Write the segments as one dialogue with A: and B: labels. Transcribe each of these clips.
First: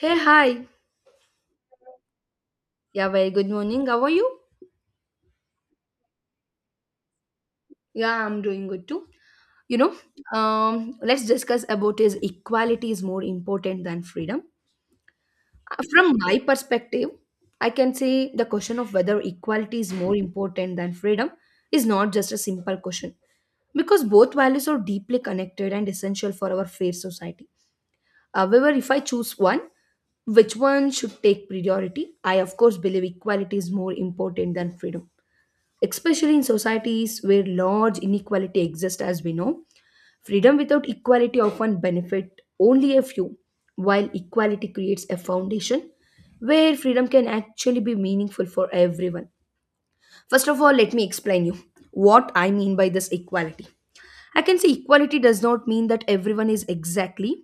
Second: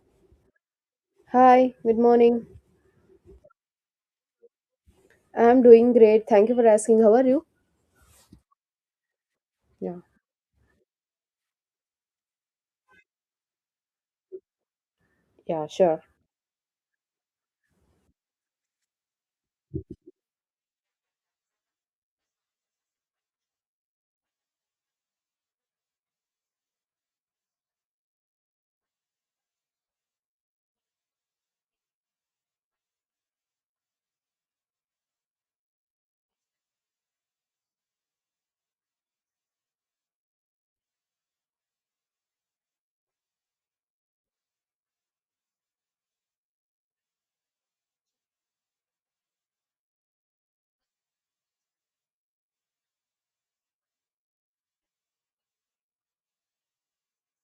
A: Hey, hi.
B: Hi, good morning.
A: Yeah, very good morning. How are you?
B: I'm doing great. Thank you for asking. How are you?
A: Yeah, I'm doing good too. You know,
B: Yeah,
A: let's discuss about is equality is more important than freedom.
B: yeah, Sure.
A: From my perspective, I can say the question of whether equality is more important than freedom is not just a simple question because both values are deeply connected and essential for our fair society. However, if I choose one, which one should take priority? I, of course, believe equality is more important than freedom, especially in societies where large inequality exists. As we know, freedom without equality often benefit only a few, while equality creates a foundation where freedom can actually be meaningful for everyone. First of all, let me explain you what I mean by this equality. I can say equality does not mean that everyone is exactly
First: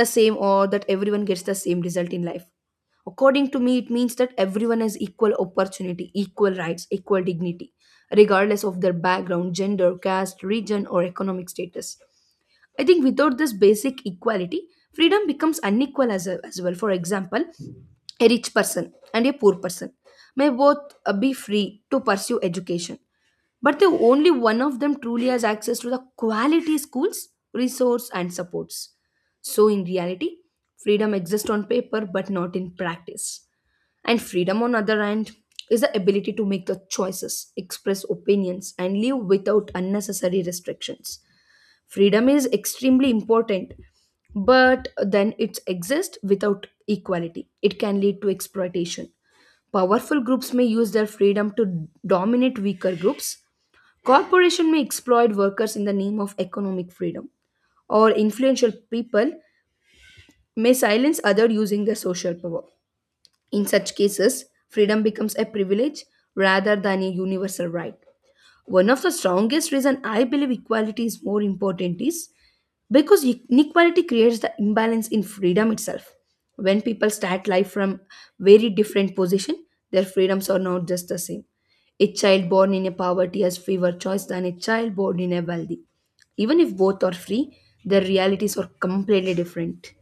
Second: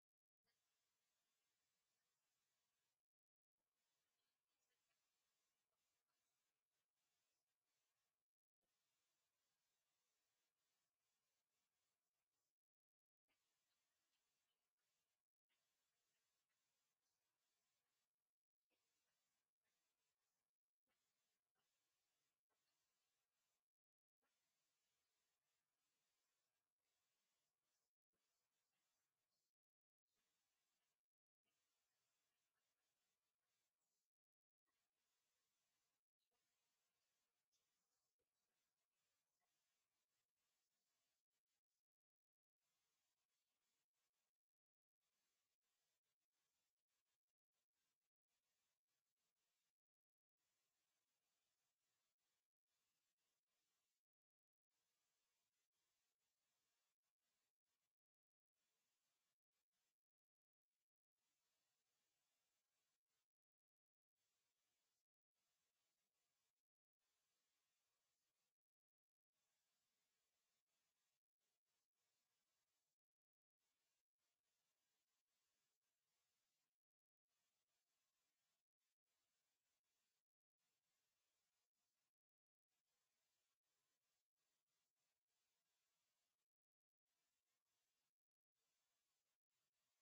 A: the same or that everyone gets the same result in life. According to me, it means that everyone has equal opportunity, equal rights, equal dignity, regardless of their background, gender, caste, region or economic status. I think without this basic equality, freedom becomes unequal as well. For example, a rich person and a poor person may both be free to pursue education, but the only one of them truly has access to the quality schools, resource, and supports. So, in reality, freedom exists on paper but not in practice. And freedom, on other hand, is the ability to make the choices, express opinions, and live without unnecessary restrictions. Freedom is extremely important, but then it exists without equality. It can lead to exploitation. Powerful groups may use their freedom to dominate weaker groups. Corporation may exploit workers in the name of economic freedom, or influential people may silence others using their social power. In such cases, freedom becomes a privilege rather than a universal right. One of the strongest reason I believe equality is more important is because inequality creates the imbalance in freedom itself. When people start life from very different position, their freedoms are not just the same. A child born in a poverty has fewer choice than a child born in a wealthy. Even if both are free, their realities are completely different.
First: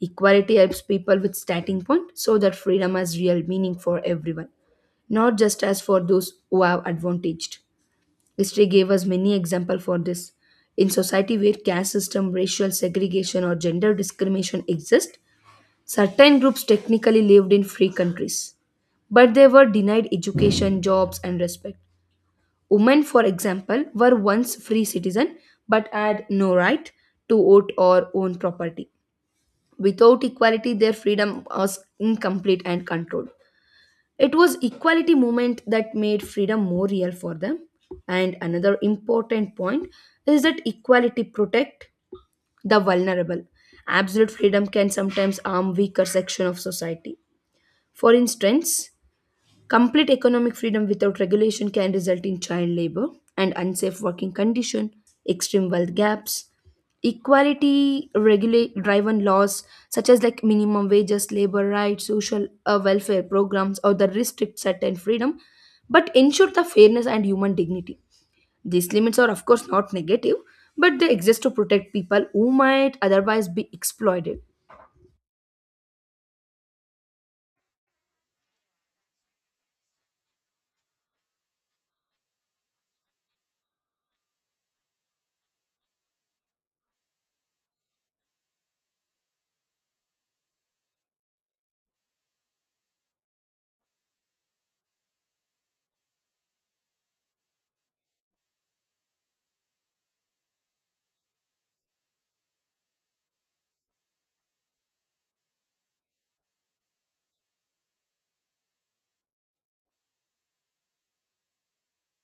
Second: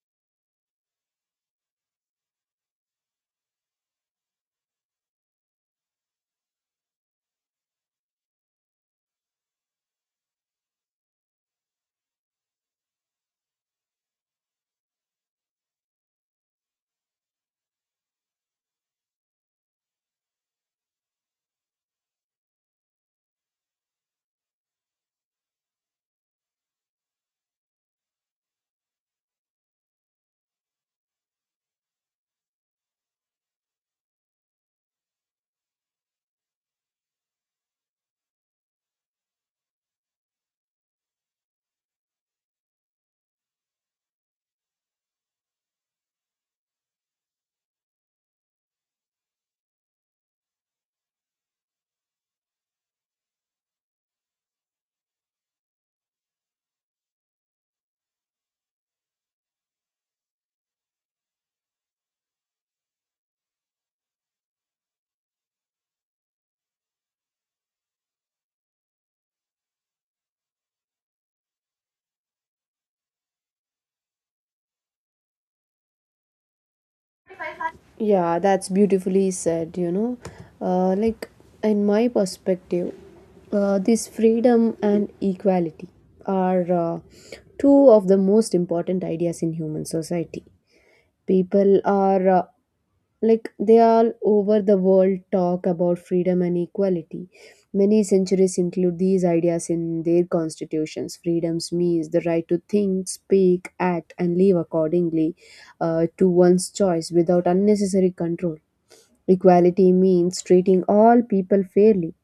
A: Equality helps people with starting point so that freedom has real meaning for everyone, not just as for those who have advantaged. History gave us many examples for this. In society where caste system, racial segregation, or gender discrimination exist, certain groups technically lived in free countries, but they were denied education, jobs, and respect. Women, for example, were once free citizen but had no right to vote or own property. Without equality, their freedom was incomplete and controlled. It was equality movement that made freedom more real for them. And another important point is that equality protect the vulnerable. Absolute freedom can sometimes harm weaker section of society. For instance, complete economic freedom without regulation can result in child labor and unsafe working condition, extreme wealth gaps, equality regulate driven laws such as like minimum wages, labor rights, social welfare programs or the restrict certain freedom but ensure the fairness and human dignity. These limits are of course not negative but they exist to protect people who might otherwise be exploited.
B: Yeah, that's beautifully said, you know. Uh, like, in my perspective, this freedom and equality are two of the most important ideas in human society. People are like they all over the world talk about freedom and equality. Many centuries include these ideas in their constitutions. Freedoms means the right to think, speak, act, and live accordingly to one's choice without unnecessary control. Equality means treating all people fairly,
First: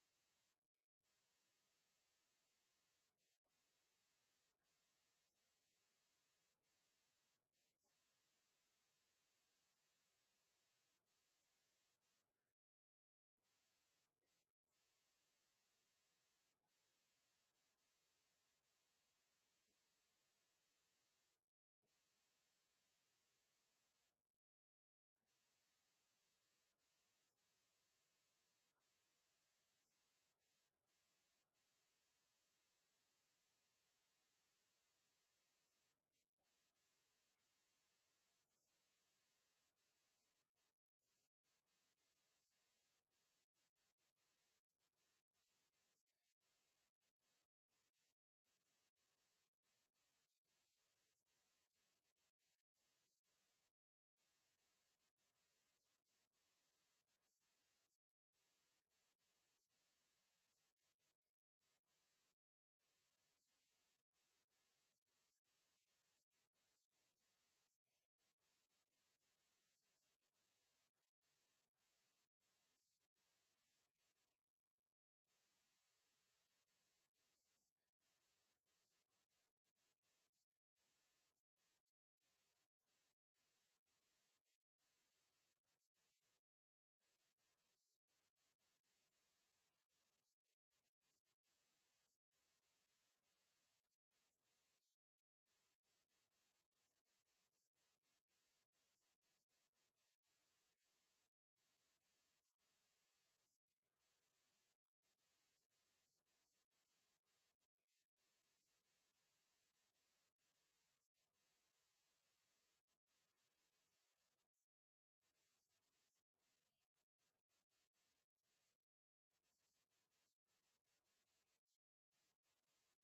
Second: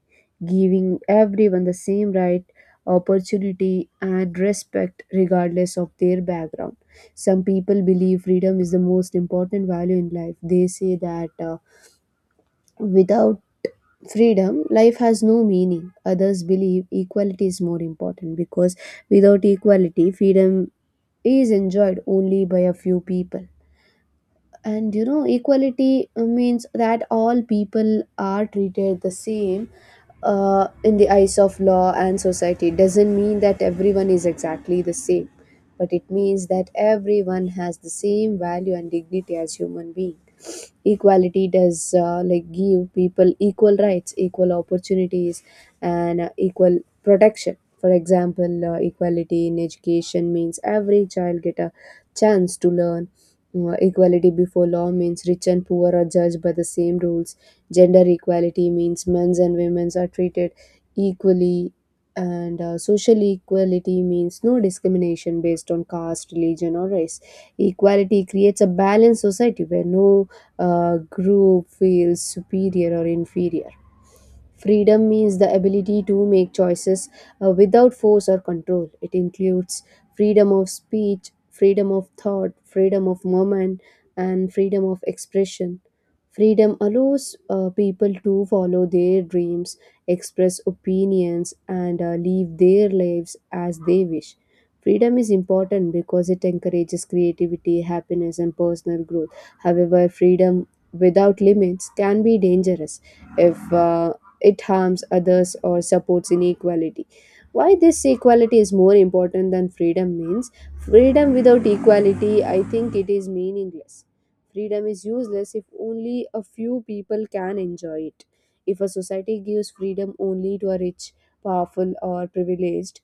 B: giving everyone the same right, opportunity, and respect regardless of their background. Some people believe freedom is the most important value in life. They say that without freedom, life has no meaning. Others believe equality is more important because without equality, freedom is enjoyed only by a few people. And you know, equality means that all people are treated the same in the eyes of law and society. It doesn't mean that everyone is exactly the same, but it means that everyone has the same value and dignity as human beings. Equality does like give people equal rights, equal opportunities, and equal protection. For example, equality in education means every child get a chance to learn. Equality before law means rich and poor are judged by the same rules. Gender equality means men's and women's are treated equally, and social equality means no discrimination based on caste, religion, or race. Equality creates a balanced society where no group feels superior or inferior. Freedom means the ability to make choices without force or control. It includes freedom of speech, freedom of thought, freedom of movement, and freedom of expression. Freedom allows people to follow their dreams, express opinions, and live their lives as they wish. Freedom is important because it encourages creativity, happiness, and personal growth. However, freedom without limits can be dangerous if it harms others or supports inequality. Why this equality is more important than freedom means freedom without equality, I think it is meaningless. Freedom is useless if only a few people can enjoy it. If a society gives freedom only to a rich, powerful, or privileged,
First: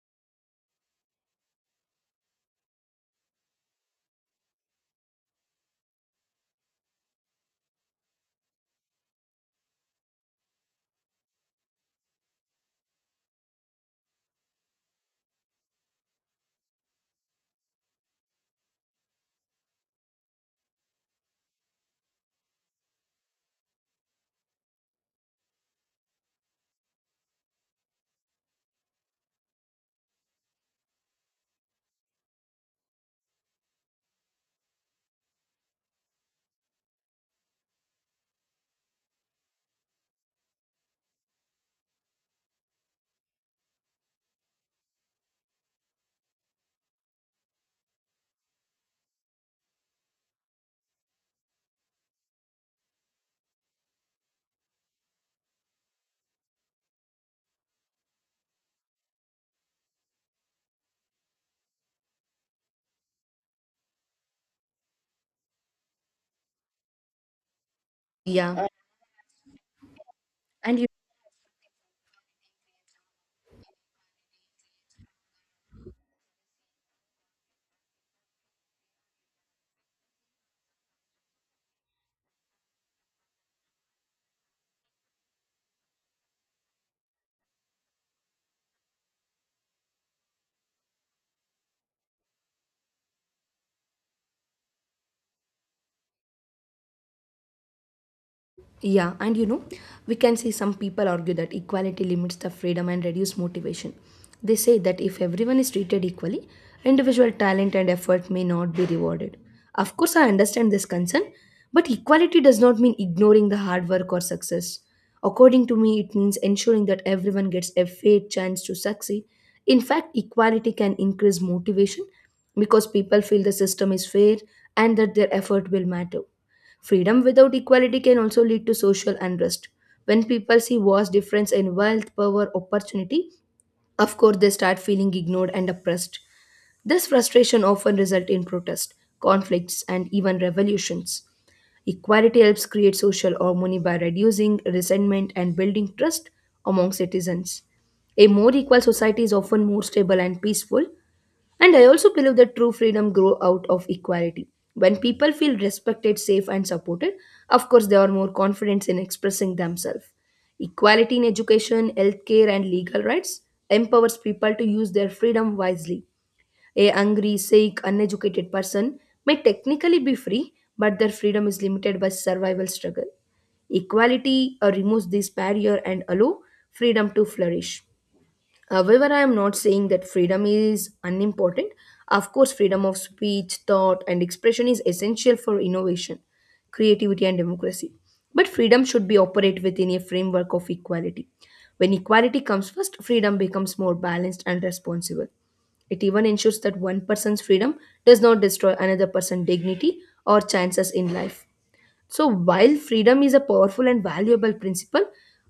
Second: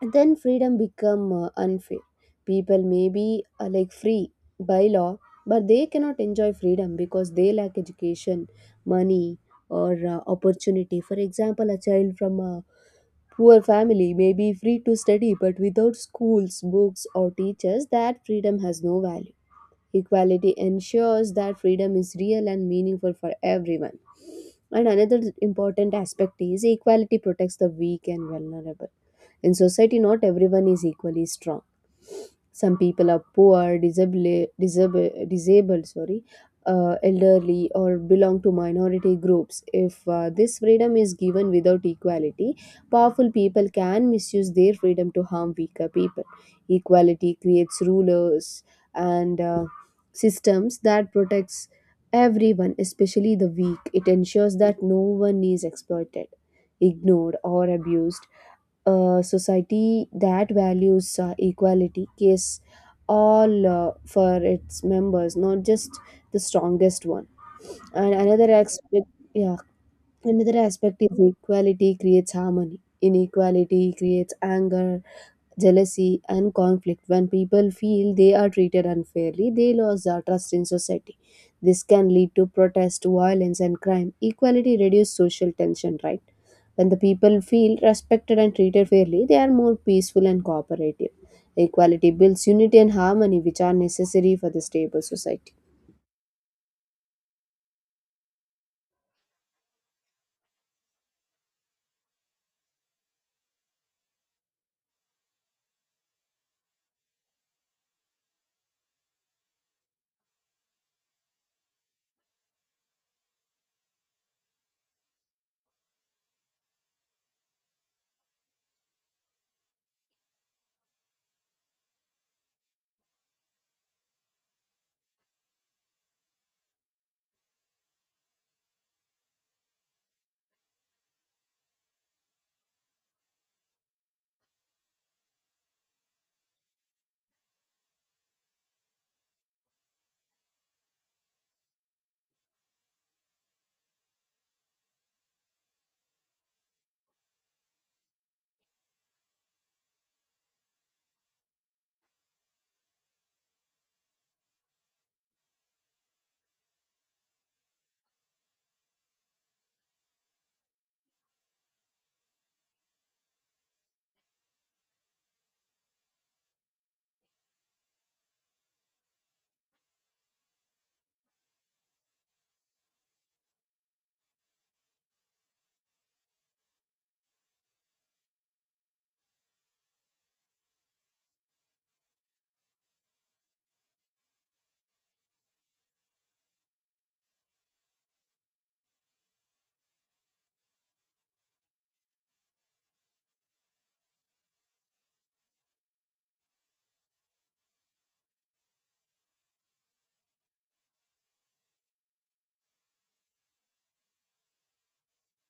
B: then freedom become unfair. People may be like free by law, but they cannot enjoy freedom because they lack education, money, or opportunity. For example, a child from a poor family may be free to study, but without schools, books, or teachers, that freedom has no value. Equality ensures that freedom is real and meaningful for everyone. And another important aspect is equality protects the weak and vulnerable in society. Not everyone is equally strong. Some people are poor, disabled, elderly, or belong to minority groups. If this freedom is given without equality, powerful people can misuse their freedom to harm weaker people. Equality creates rulers and systems that protects everyone, especially the weak. It ensures that no one is exploited, ignored, or abused. A society that values equality gives all for its members, not just the strongest one. And another
A: Yeah.
B: aspect, yeah, another
A: And
B: aspect is equality creates harmony. Inequality creates anger, jealousy, and conflict. When people feel they are treated unfairly, they lose their trust in society. This can lead to protest, violence, and crime. Equality reduces social tension, right? When the people feel respected and treated fairly, they are more peaceful and cooperative. Equality builds unity and harmony, which are necessary for the stable society.
A: Yeah, and we can see some people argue that equality limits the freedom and reduce motivation. They say that if everyone is treated equally, individual talent and effort may not be rewarded. Of course, I understand this concern, but equality does not mean ignoring the hard work or success. According to me, it means ensuring that everyone gets a fair chance to succeed. In fact, equality can increase motivation because people feel the system is fair and that their effort will matter. Freedom without equality can also lead to social unrest. When people see vast difference in wealth, power, opportunity, of course they start feeling ignored and oppressed. This frustration often results in protest, conflicts, and even revolutions. Equality helps create social harmony by reducing resentment and building trust among citizens. A more equal society is often more stable and peaceful, and I also believe that true freedom grow out of equality. When people feel respected, safe and supported, of course they are more confident in expressing themselves. Equality in education, healthcare and legal rights empowers people to use their freedom wisely. A hungry, sick, uneducated person may technically be free, but their freedom is limited by survival struggle. Equality removes this barrier and allow freedom to flourish. However, I am not saying that freedom is unimportant. Of course, freedom of speech, thought, and expression is essential for innovation, creativity, and democracy. But freedom should be operate within a framework of equality. When equality comes first, freedom becomes more balanced and responsible. It even ensures that one person's freedom does not destroy another person's dignity or chances in life. So, while freedom is a powerful and valuable principle,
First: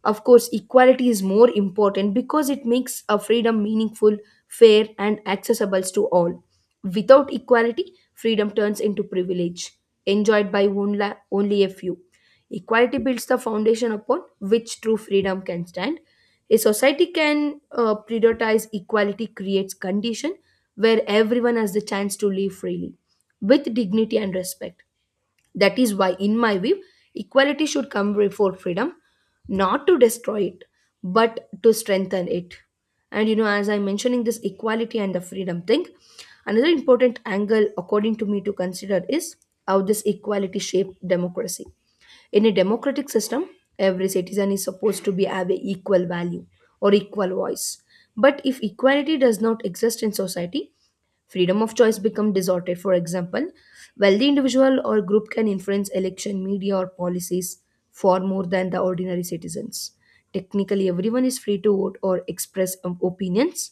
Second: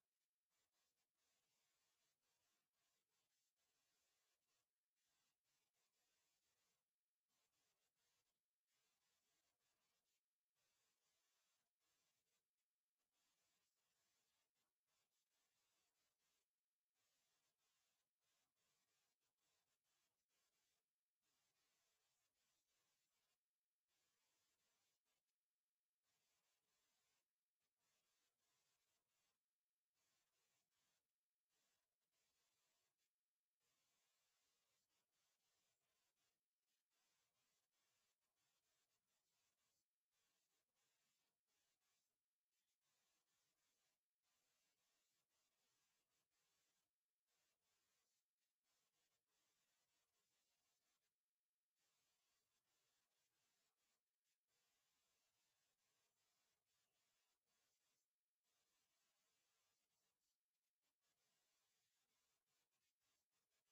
A: of course, equality is more important because it makes a freedom meaningful, fair, and accessible to all. Without equality, freedom turns into privilege, enjoyed by only a few. Equality builds the foundation upon which true freedom can stand. A society can prioritize equality creates condition where everyone has the chance to live freely with dignity and respect. That is why, in my view, equality should come before freedom, not to destroy it, but to strengthen it. And as I'm mentioning this equality and the freedom thing, another important angle, according to me, to consider is how this equality shaped democracy. In a democratic system, every citizen is supposed to be have a equal value or equal voice. But if equality does not exist in society, freedom of choice become distorted. For example, wealthy individual or group can influence election, media, or policies far more than the ordinary citizens. Technically, everyone is free to vote or express opinions,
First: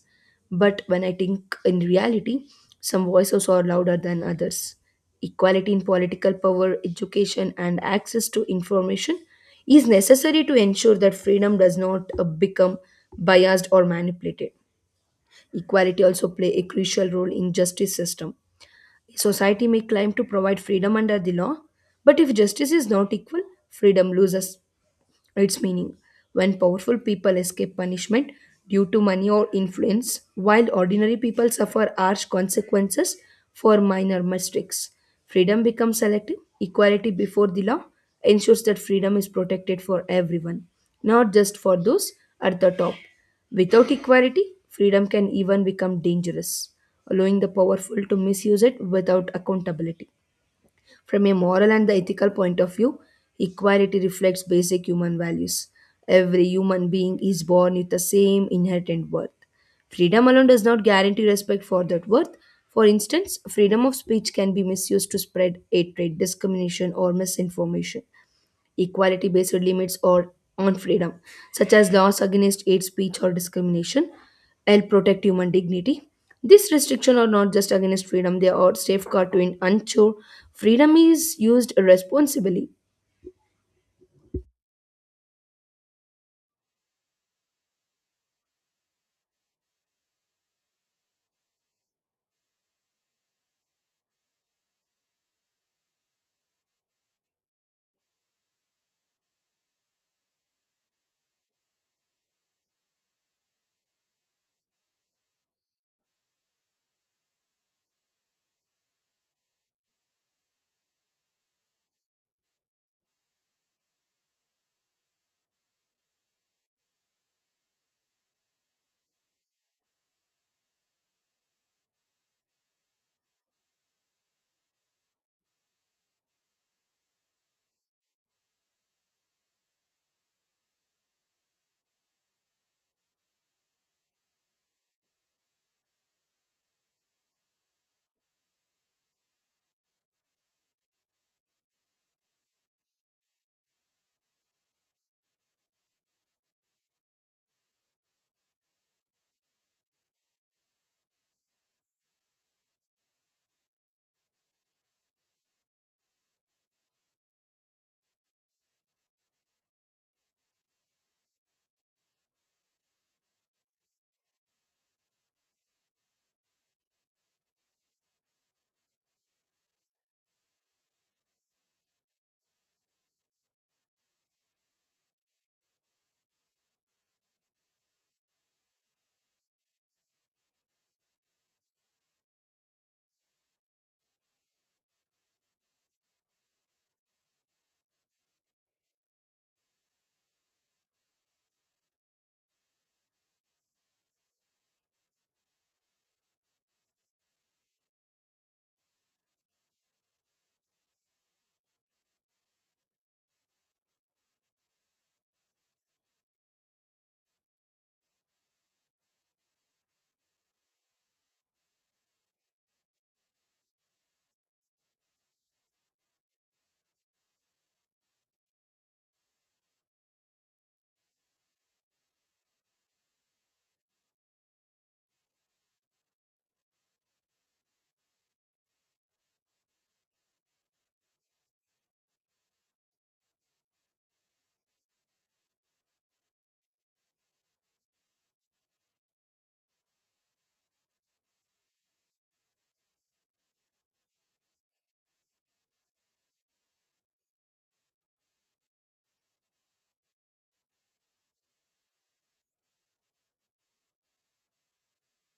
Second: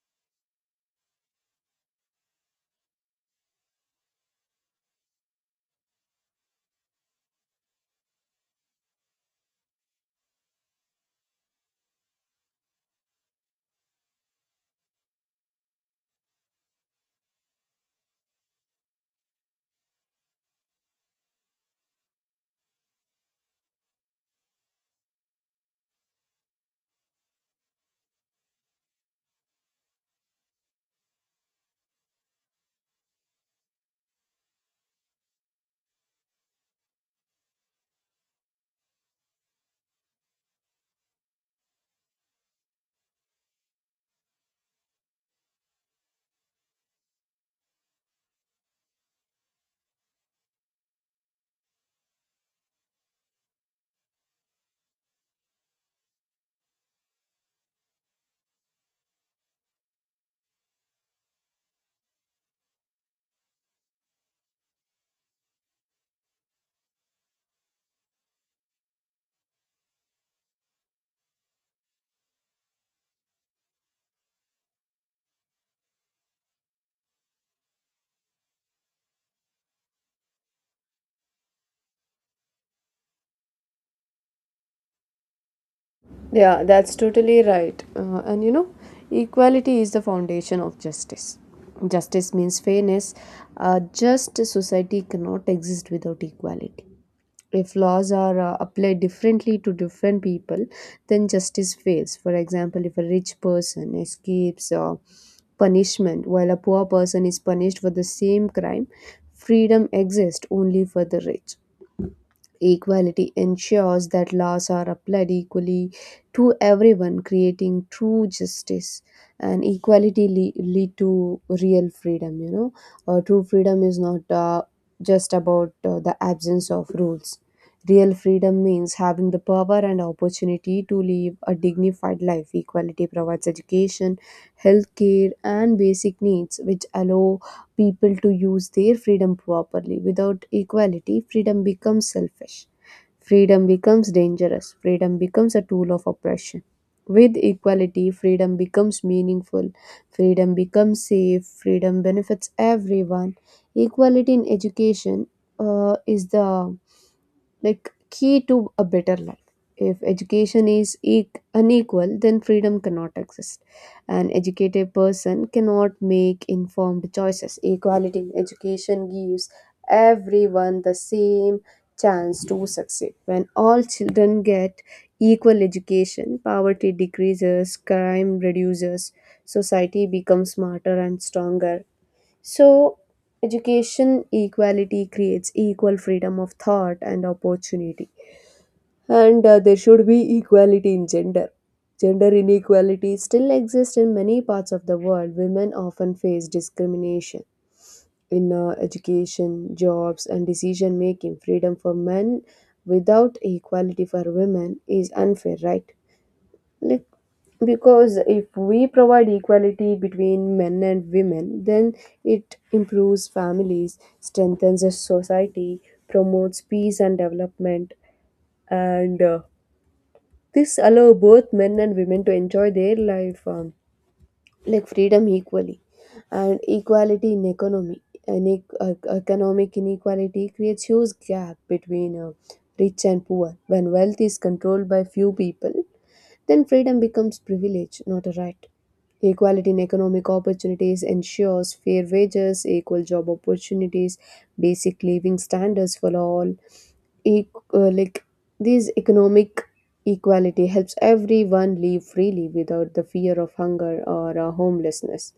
A: but when I think in reality, some voices are louder than others. Equality in political power, education, and access to information is necessary to ensure that freedom does not become biased or manipulated. Equality also play a crucial role in justice system. Society may claim to provide freedom under the law, but if justice is not equal, freedom loses its meaning. When powerful people escape punishment due to money or influence, while ordinary people suffer harsh consequences for minor mistakes. Freedom becomes selective. Equality before the law ensures that freedom is protected for everyone, not just for those at the top. Without equality, freedom can even become dangerous, allowing the powerful to misuse it without accountability. From a moral and the ethical point of view, equality reflects basic human values. Every human being is born with the same inherent worth. Freedom alone does not guarantee respect for that worth. For instance, freedom of speech can be misused to spread hatred, discrimination, or misinformation. Equality based limits or on freedom, such as laws against hate speech or discrimination. L. Protect human dignity. These restrictions are not just against freedom, they are safeguard to an unsure freedom is used responsibly.
B: Yeah, that's totally right. And you know, equality is the foundation of justice. Justice means fairness. A just society cannot exist without equality. If laws are applied differently to different people, then justice fails. For example, if a rich person escapes punishment while a poor person is punished for the same crime, freedom exists only for the rich. Equality ensures that laws are applied equally to everyone, creating true justice. And equality lead to real freedom. You know, true freedom is not just about the absence of rules. Real freedom means having the power and opportunity to live a dignified life. Equality provides education, healthcare, and basic needs, which allow people to use their freedom properly. Without equality, freedom becomes selfish. Freedom becomes dangerous. Freedom becomes a tool of oppression. With equality, freedom becomes meaningful. Freedom becomes safe. Freedom benefits everyone. Equality in education is the key to a better life. If education is unequal, then freedom cannot exist. An educated person cannot make informed choices. Equality in education gives everyone the same chance to succeed. When all children get equal education, poverty decreases, crime reduces, society becomes smarter and stronger. So, education equality creates equal freedom of thought and opportunity. And there should be equality in gender. Gender inequality still exists in many parts of the world. Women often face discrimination in education, jobs, and decision making. Freedom for men without equality for women is unfair, right? Like, because if we provide equality between men and women, then it improves families, strengthens the society, promotes peace and development, and this allow both men and women to enjoy their life like freedom equally. And equality in economy. And economic inequality creates huge gap between rich and poor. When wealth is controlled by few people, then freedom becomes privilege, not a right. Equality in economic opportunities ensures fair wages, equal job opportunities, basic living standards for all. E- like this economic equality helps everyone live freely without the fear of hunger or homelessness.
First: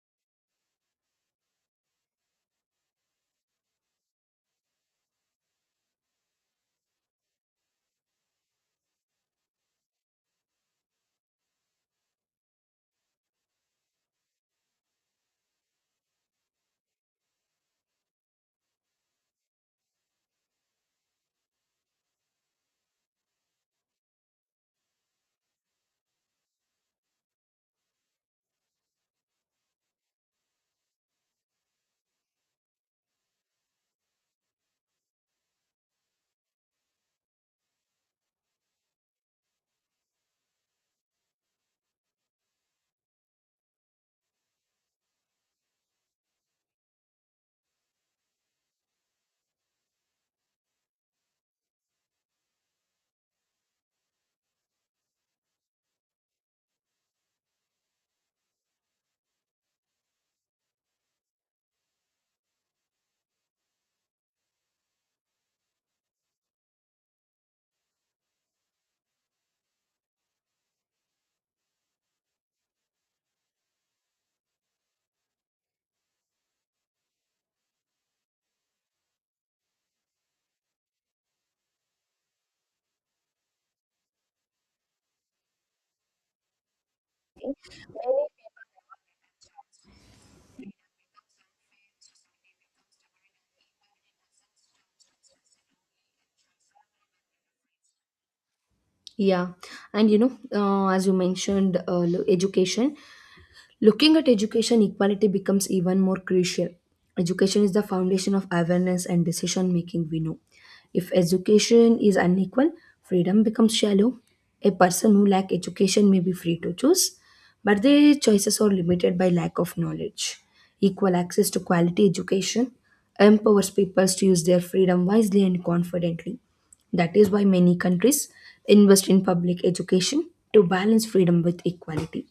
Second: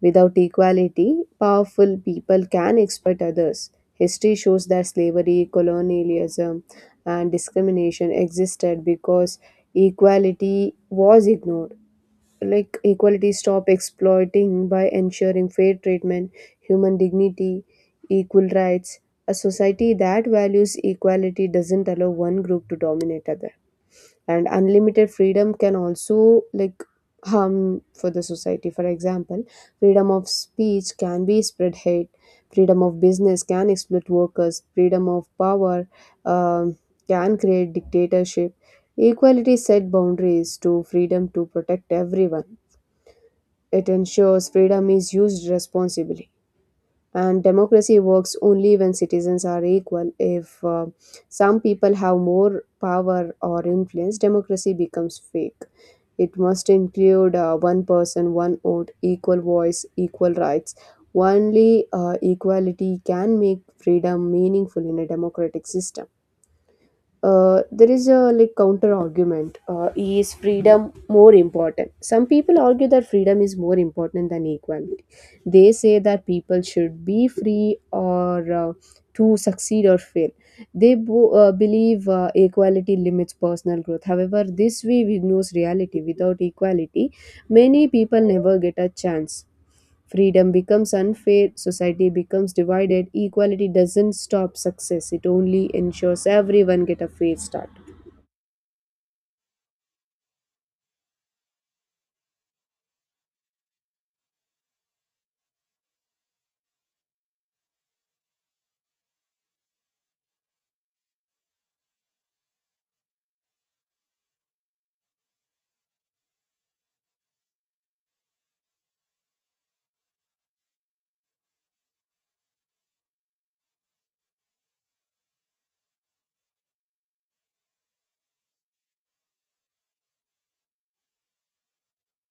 B: Without equality, powerful people can exploit others. History shows that slavery, colonialism, and discrimination existed because equality was ignored. Like, equality stopped exploiting by ensuring fair treatment, human dignity, equal rights. A society that values equality doesn't allow one group to dominate others. And unlimited freedom can also like harm for the society. For example, freedom of speech can be spread hate, freedom of business can exploit workers, freedom of power um, can create dictatorship. Equality set boundaries to freedom to protect everyone. It ensures freedom is used responsibly. And democracy works only when citizens are equal. If some people have more power or influence, democracy becomes fake. It must include one person, one vote, equal voice, equal rights. Only equality can make freedom meaningful in a democratic system. There is a like counter argument, is freedom more important. Some people argue that freedom is more important than equality. They say that people should be free or to succeed or fail. They believe equality limits personal growth. However, this view ignores reality. Without equality, many people never get a chance. Freedom becomes unfair, society becomes divided, equality doesn't stop success, it only ensures everyone get a fair start.
A: Yeah, and as you mentioned, education. Looking at education, equality becomes even more crucial. Education is the foundation of awareness and decision making, we know. If education is unequal, freedom becomes shallow. A person who lacks education may be free to choose, but their choices are limited by lack of knowledge. Equal access to quality education empowers peoples to use their freedom wisely and confidently. That is why many countries invest in public education to balance freedom with equality.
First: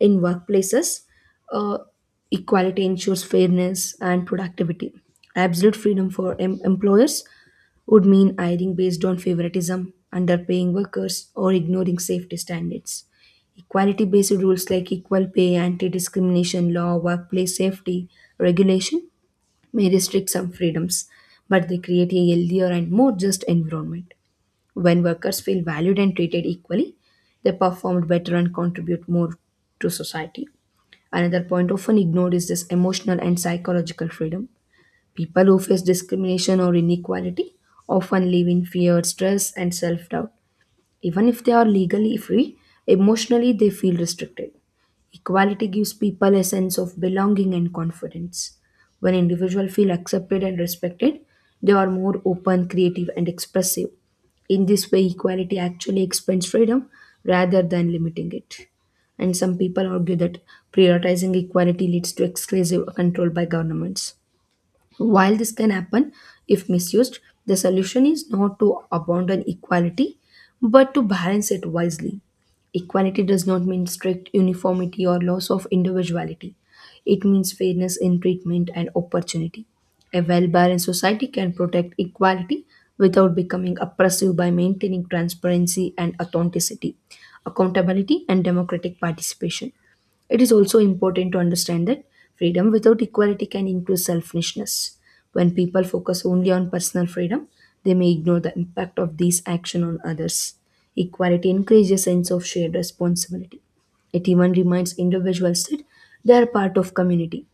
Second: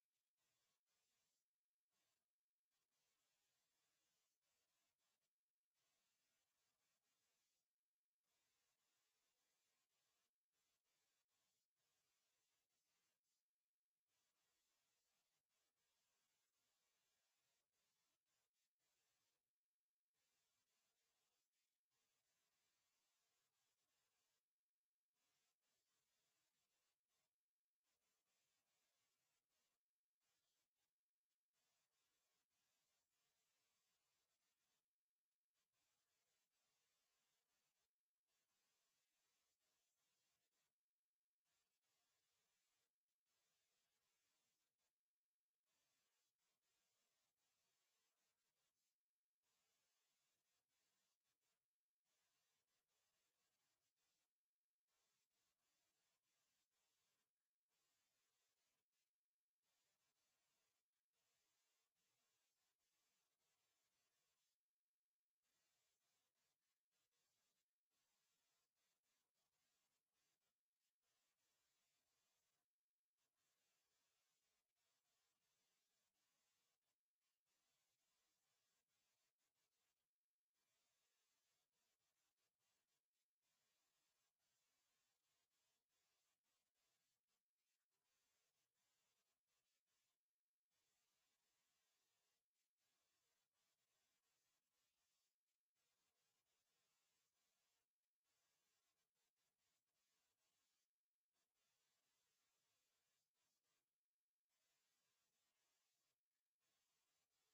A: In workplaces, uh, equality ensures fairness and productivity. Absolute freedom for employers would mean hiring based on favoritism, underpaying workers, or ignoring safety standards. Equality based rules like equal pay, anti discrimination law, workplace safety regulation may restrict some freedoms, but they create a healthier and more just environment. When workers feel valued and treated equally, they perform better and contribute more to society. Another point often ignored is this emotional and psychological freedom. People who face discrimination or inequality often live in fear, stress, and self doubt. Even if they are legally free, emotionally they feel restricted. Equality gives people a sense of belonging and confidence. When individuals feel accepted and respected, they are more open, creative, and expressive. In this way, equality actually expands freedom rather than limiting it. And some people argue that prioritizing equality leads to exclusive control by governments. While this can happen if misused, the solution is not to abandon equality but to balance it wisely. Equality does not mean strict uniformity or loss of individuality. It means fairness in treatment and opportunity. A well balanced society can protect equality without becoming oppressive by maintaining transparency and authenticity, accountability, and democratic participation. It is also important to understand that freedom without equality can increase selfishness. When people focus only on personal freedom, they may ignore the impact of these action on others. Equality encourages a sense of shared responsibility. It even reminds individuals that they are part of community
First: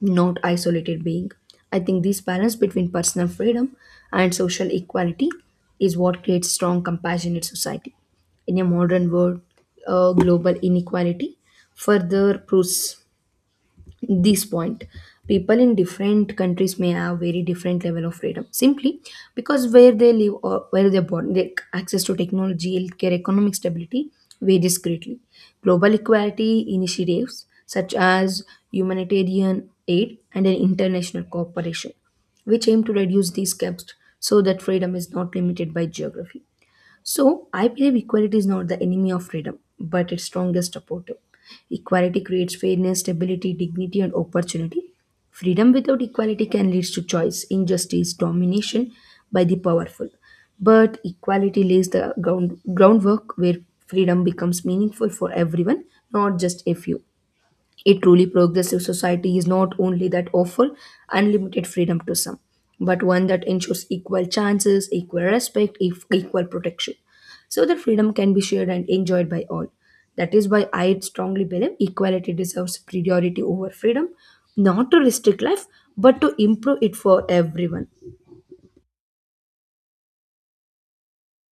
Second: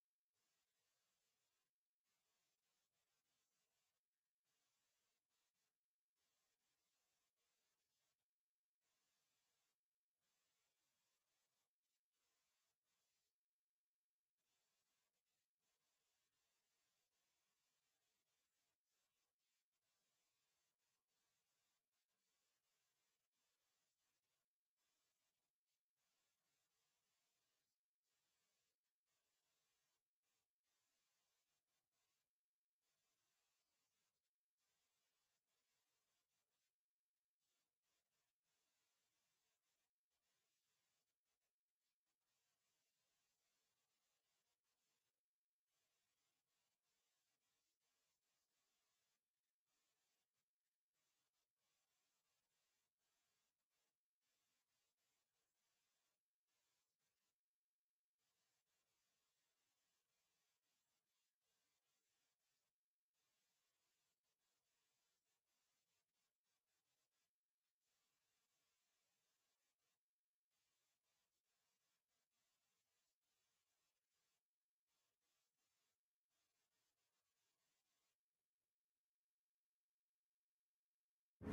A: not isolated being. I think this balance between personal freedom and social equality is what creates strong, compassionate society. In a modern world, global inequality further proves this point. People in different countries may have very different level of freedom simply because where they live or where they're born. Their access to technology, healthcare, economic stability varies greatly. Global equality initiatives such as humanitarian aid and an international cooperation which aim to reduce these gaps so that freedom is not limited by geography. So, I believe equality is not the enemy of freedom, but its strongest supporter. Equality creates fairness, stability, dignity, and opportunity. Freedom without equality can lead to choice, injustice, domination by the powerful. But equality lays the groundwork where freedom becomes meaningful for everyone, not just a few. A truly progressive society is not only that offer unlimited freedom to some, but one that ensures equal chances, equal respect, equal protection. So that freedom can be shared and enjoyed by all. That is why I strongly believe equality deserves priority over freedom, not to restrict life, but to improve it for everyone.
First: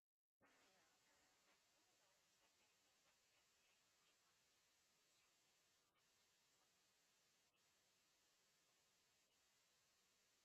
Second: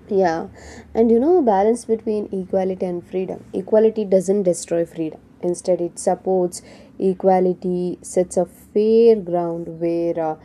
B: Yeah, and you know, balance between equality and freedom. Equality doesn't destroy freedom. Instead, it supports equality, sets a fair ground where uh,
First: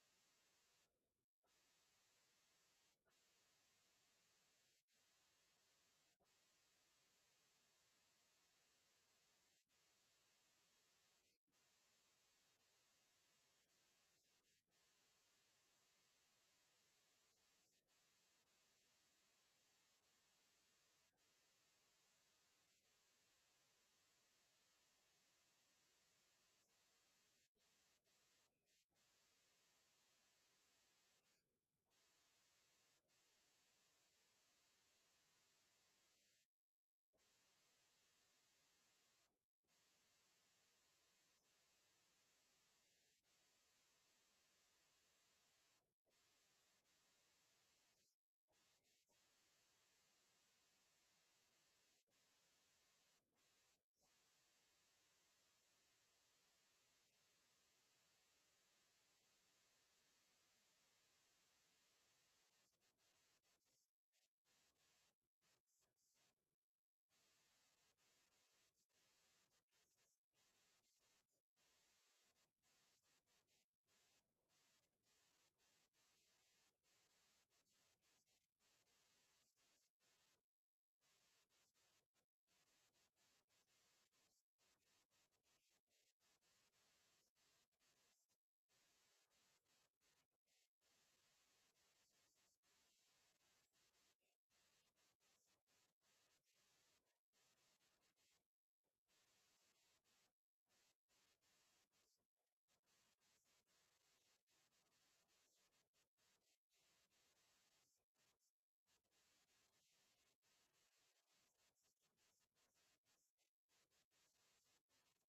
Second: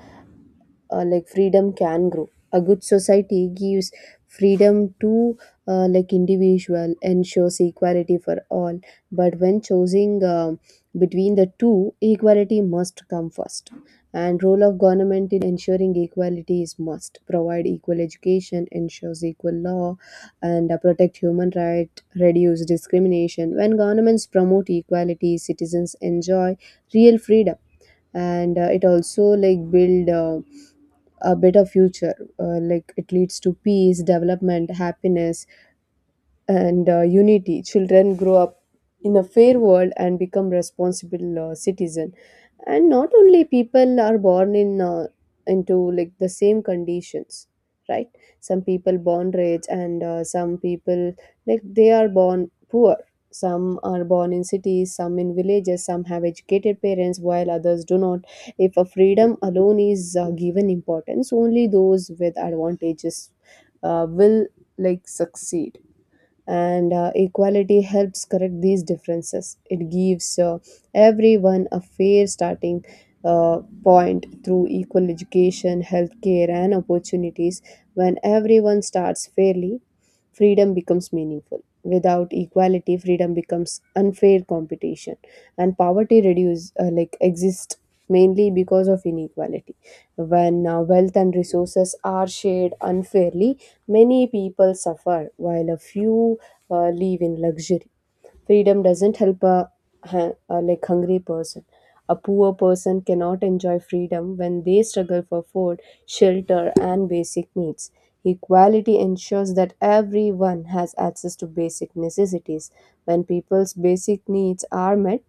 B: uh, like freedom can grow. A good society gives freedom to individual, ensures equality for all, but when choosing between the two, equality must come first. And role of government in ensuring equality is must provide equal education, ensures equal law, and protect human right, reduce discrimination. When governments promote equality, citizens enjoy real freedom. And it also like build a better future. Like it leads to peace, development, happiness, and unity. Children grow up in a fair world and become responsible citizen. And not only people are born in into like the same conditions, right? Some people born rich and some people like they are born poor. Some are born in cities, some in villages, some have educated parents, while others do not. If a freedom alone is given importance, only those with advantages will like succeed. And equality helps correct these differences. It gives everyone a fair starting point through equal education, healthcare, and opportunities. When everyone starts fairly, freedom becomes meaningful. Without equality, freedom becomes unfair competition. And poverty reduce like exists mainly because of inequality. When wealth and resources are shared unfairly, many people suffer while a few live in luxury. Freedom doesn't help a like hungry person. A poor person cannot enjoy freedom when they struggle for food, shelter, and basic needs. Equality ensures that everyone has access to basic necessities. When people's basic needs are met,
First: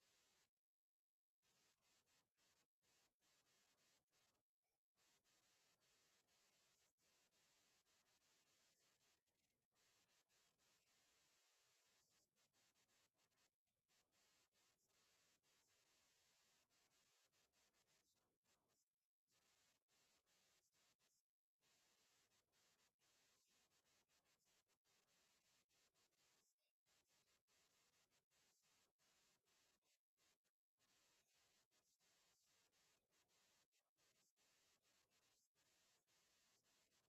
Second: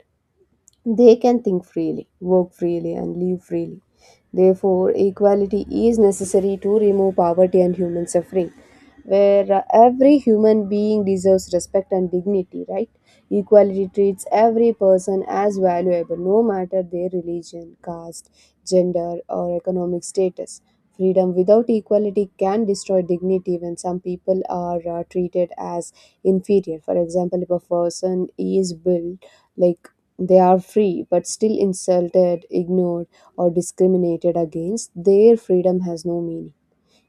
B: they can think freely, work freely, and live freely. Therefore, equality is necessary to remove poverty and human suffering, where every human being deserves respect and dignity, right? Equality treats every person as valuable, no matter their religion, caste, gender, or economic status. Freedom without equality can destroy dignity when some people are treated as inferior. For example, if a person is built like they are free, but still insulted, ignored, or discriminated against. Their freedom has no meaning.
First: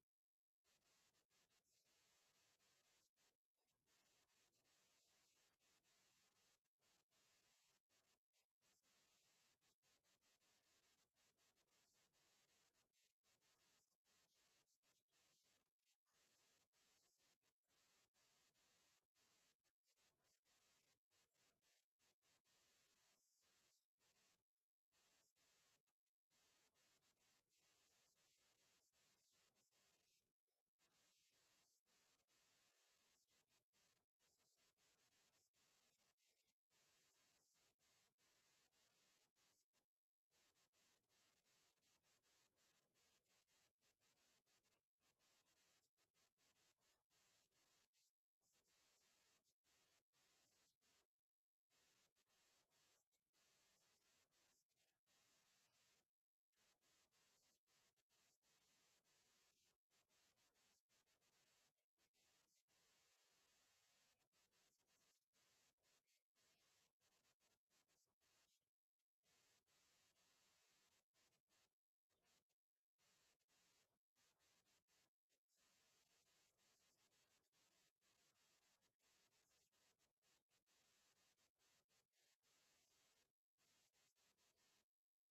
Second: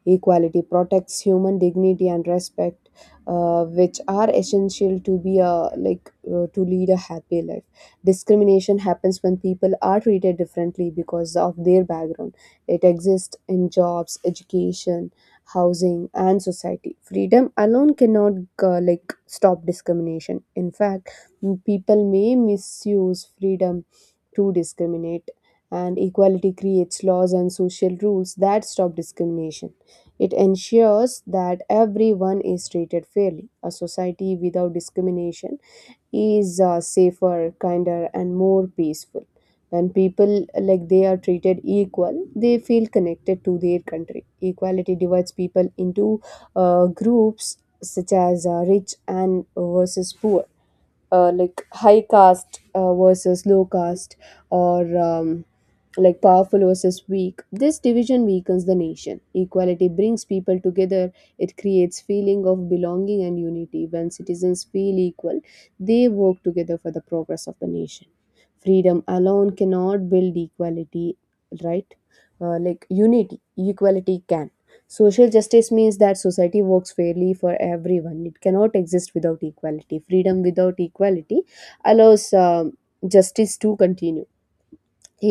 B: Equality protects human dignity and respect, which are essential to be a like to lead a happy life. Discrimination happens when people are treated differently because of their background. It exists in jobs, education, housing, and society. Freedom alone cannot stop discrimination. In fact, people may misuse freedom to discriminate. And equality creates laws and social rules that stop discrimination. It ensures that everyone is treated fairly. A society without discrimination is safer, kinder, and more peaceful. When people they are treated equal, they feel connected to their country. Equality divides people into groups such as rich and versus poor, like high caste versus low caste, or like powerful versus weak. This division weakens the nation. Equality brings people together. It creates feeling of belonging and unity. When citizens feel equal, they work together for the progress of the nation. Freedom alone cannot build equality, right? Like unity, equality can. Social justice means that society works fairly for everyone. It cannot exist without equality. Freedom without equality allows justice to continue.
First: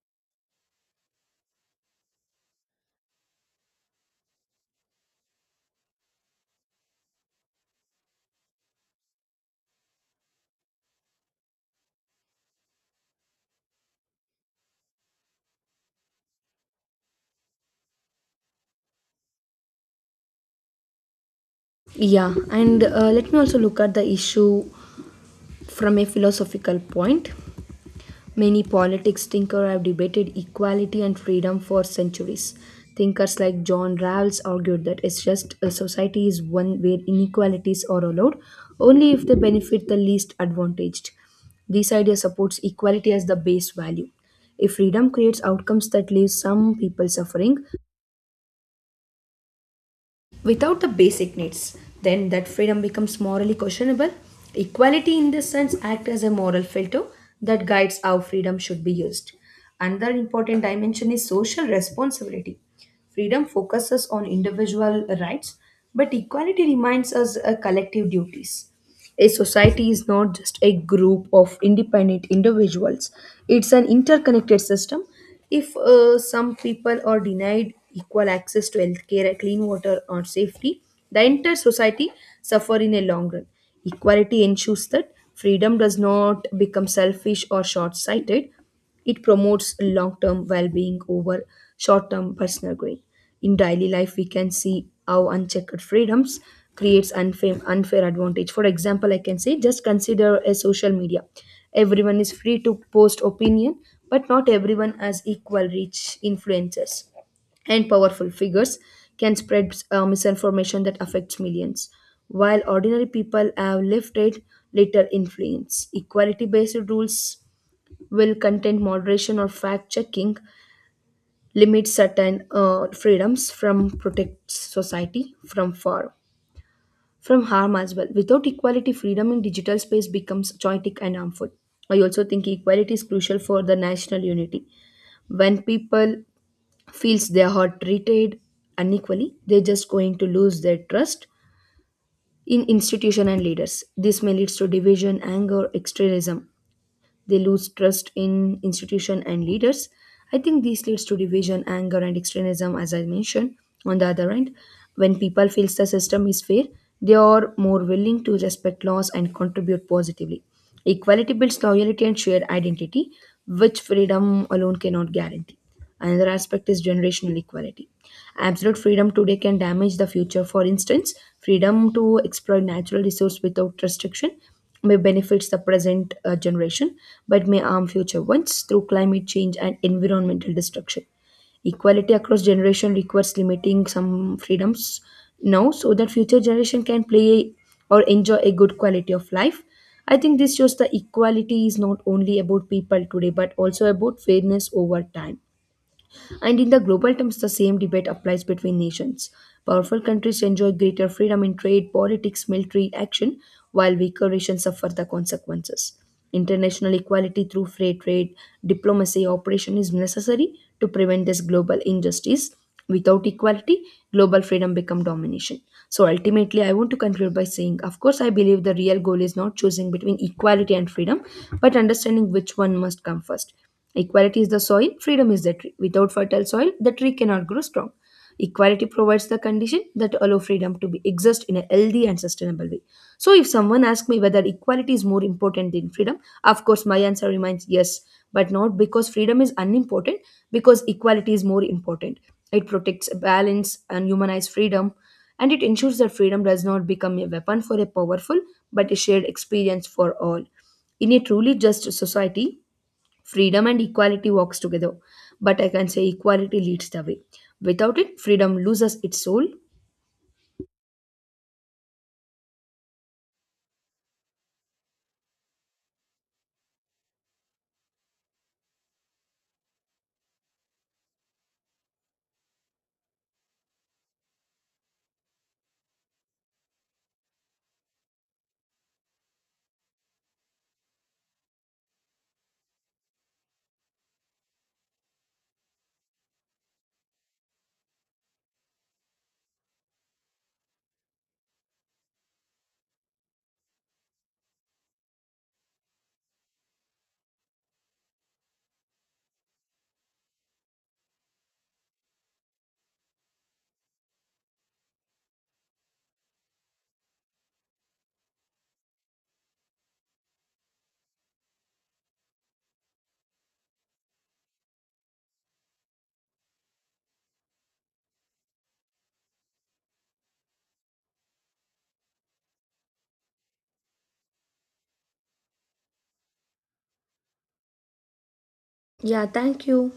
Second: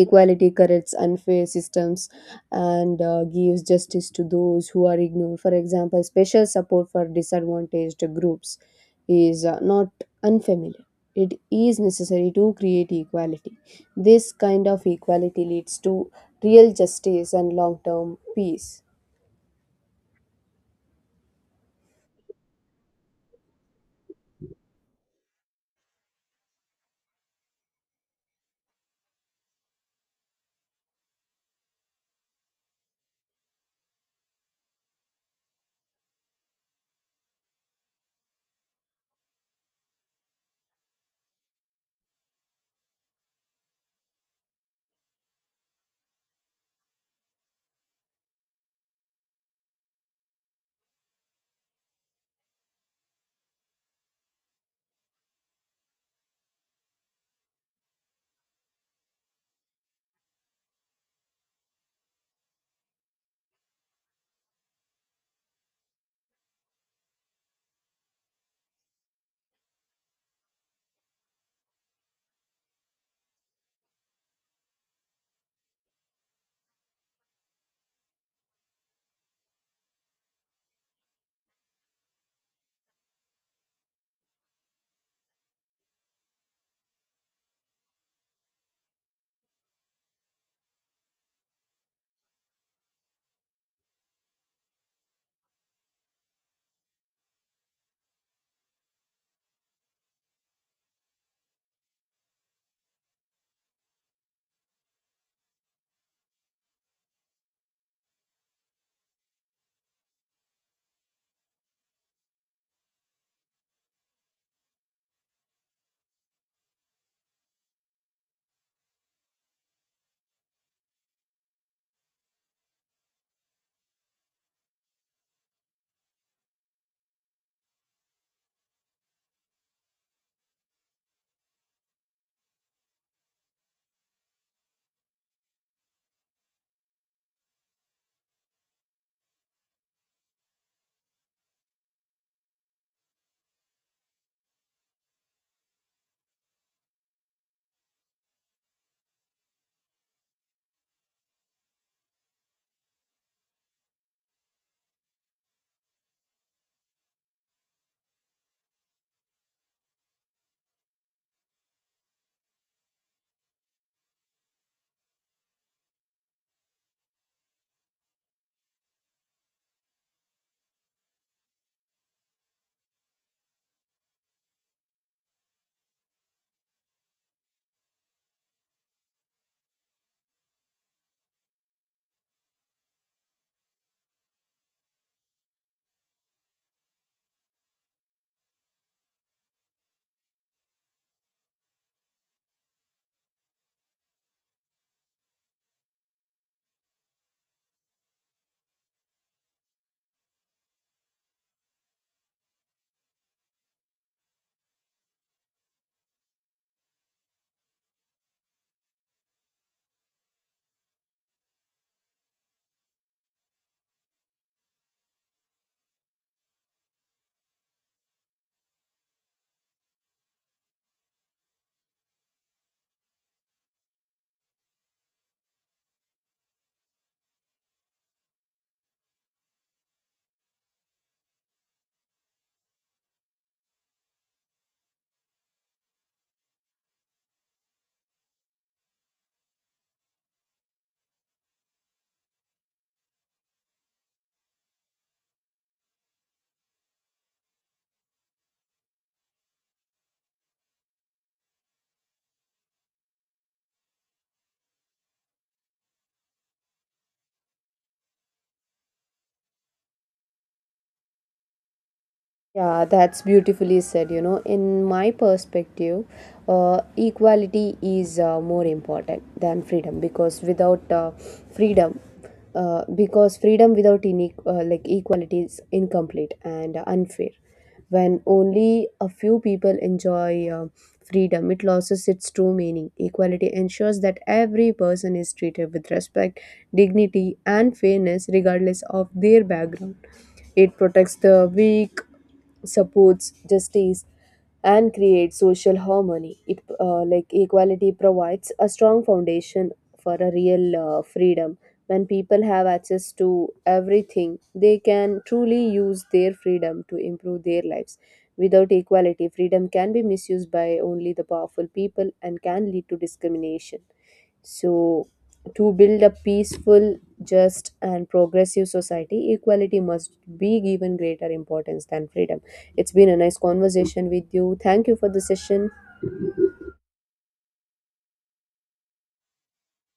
B: Equality corrects unfair systems and gives justice to those who are ignored. For example, special support for disadvantaged groups is not unfamiliar. It is necessary to create equality. This kind of equality leads to real justice and long term peace.
A: Yeah, and let me also look at the issue from a philosophical point. Many politics thinkers have debated equality and freedom for centuries. Thinkers like John Rawls argued that it's just a society is one where inequalities are allowed only if they benefit the least advantaged. This idea supports equality as the base value. If freedom creates outcomes that leave some people suffering, without the basic needs, then that freedom becomes morally questionable. Equality in this sense acts as a moral filter that guides how freedom should be used. Another important dimension is social responsibility. Freedom focuses on individual rights, but equality reminds us of collective duties. A society is not just a group of independent individuals, it's an interconnected system. If some people are denied equal access to healthcare, clean water, or safety, the entire society suffer in a long run. Equality ensures that freedom does not become selfish or short sighted. It promotes long term well being over short term personal gain. In daily life, we can see how unchecked freedoms creates unfair advantage. For example, I can say just consider a social media. Everyone is free to post opinion, but not everyone has equal reach. Influencers and powerful figures can spread misinformation that affects millions, while ordinary people have limited little influence. Equality based rules will contain moderation or fact checking, limit certain freedoms from protects society from harm as well. Without equality, freedom in digital space becomes chaotic and harmful. I also think equality is crucial for the national unity. When people feels they are treated unequally, they're just going to lose their trust in institution and leaders. This may lead to division, anger, extremism. They lose trust in institution and leaders. I think this leads to division, anger, and extremism, as I mentioned. On the other hand, when people feel the system is fair, they are more willing to respect laws and contribute positively. Equality builds loyalty and shared identity, which freedom alone cannot guarantee. Another aspect is generational equality. Absolute freedom today can damage the future. For instance, freedom to exploit natural resources without restriction may benefit the present generation but may harm future ones through climate change and environmental destruction. Equality across generation requires limiting some freedoms now so that future generation can play or enjoy a good quality of life. I think this shows the equality is not only about people today but also about fairness over time. And in the global terms, the same debate applies between nations. Powerful countries enjoy greater freedom in trade, politics, military action, while weaker nations suffer the consequences. International equality through free trade, diplomacy, operation is necessary to prevent this global injustice. Without equality, global freedom become domination. So ultimately, I want to conclude by saying, of course, I believe the real goal is not choosing between equality and freedom, but understanding which one must come first. Equality is the soil, freedom is the tree. Without fertile soil, the tree cannot grow strong. Equality provides the condition that allow freedom to be exist in a healthy and sustainable way. So if someone asks me whether equality is more important than freedom, of course my answer remains yes, but not because freedom is unimportant, because equality is more important. It protects balance and humanized freedom, and it ensures that freedom does not become a weapon for a powerful, but a shared experience for all. In a truly just society, freedom and equality walks together, but I can say equality leads the way. Without it, freedom loses its soul.
B: Yeah, that's beautifully said. You know, in my perspective, equality is more important than freedom because without freedom, because freedom without equality is incomplete and unfair. When only a few people enjoy freedom, it loses its true meaning. Equality ensures that every person is treated with respect, dignity, and fairness, regardless of their background. It protects the weak, supports justice, and creates social harmony. It equality provides a strong foundation for a real freedom. When people have access to everything, they can truly use their freedom to improve their lives. Without equality, freedom can be misused by only the powerful people and can lead to discrimination. So, to build a peaceful, just, and progressive society, equality must be given greater importance than freedom. It's been a nice conversation with you. Thank you for the session.
A: Yeah, thank you.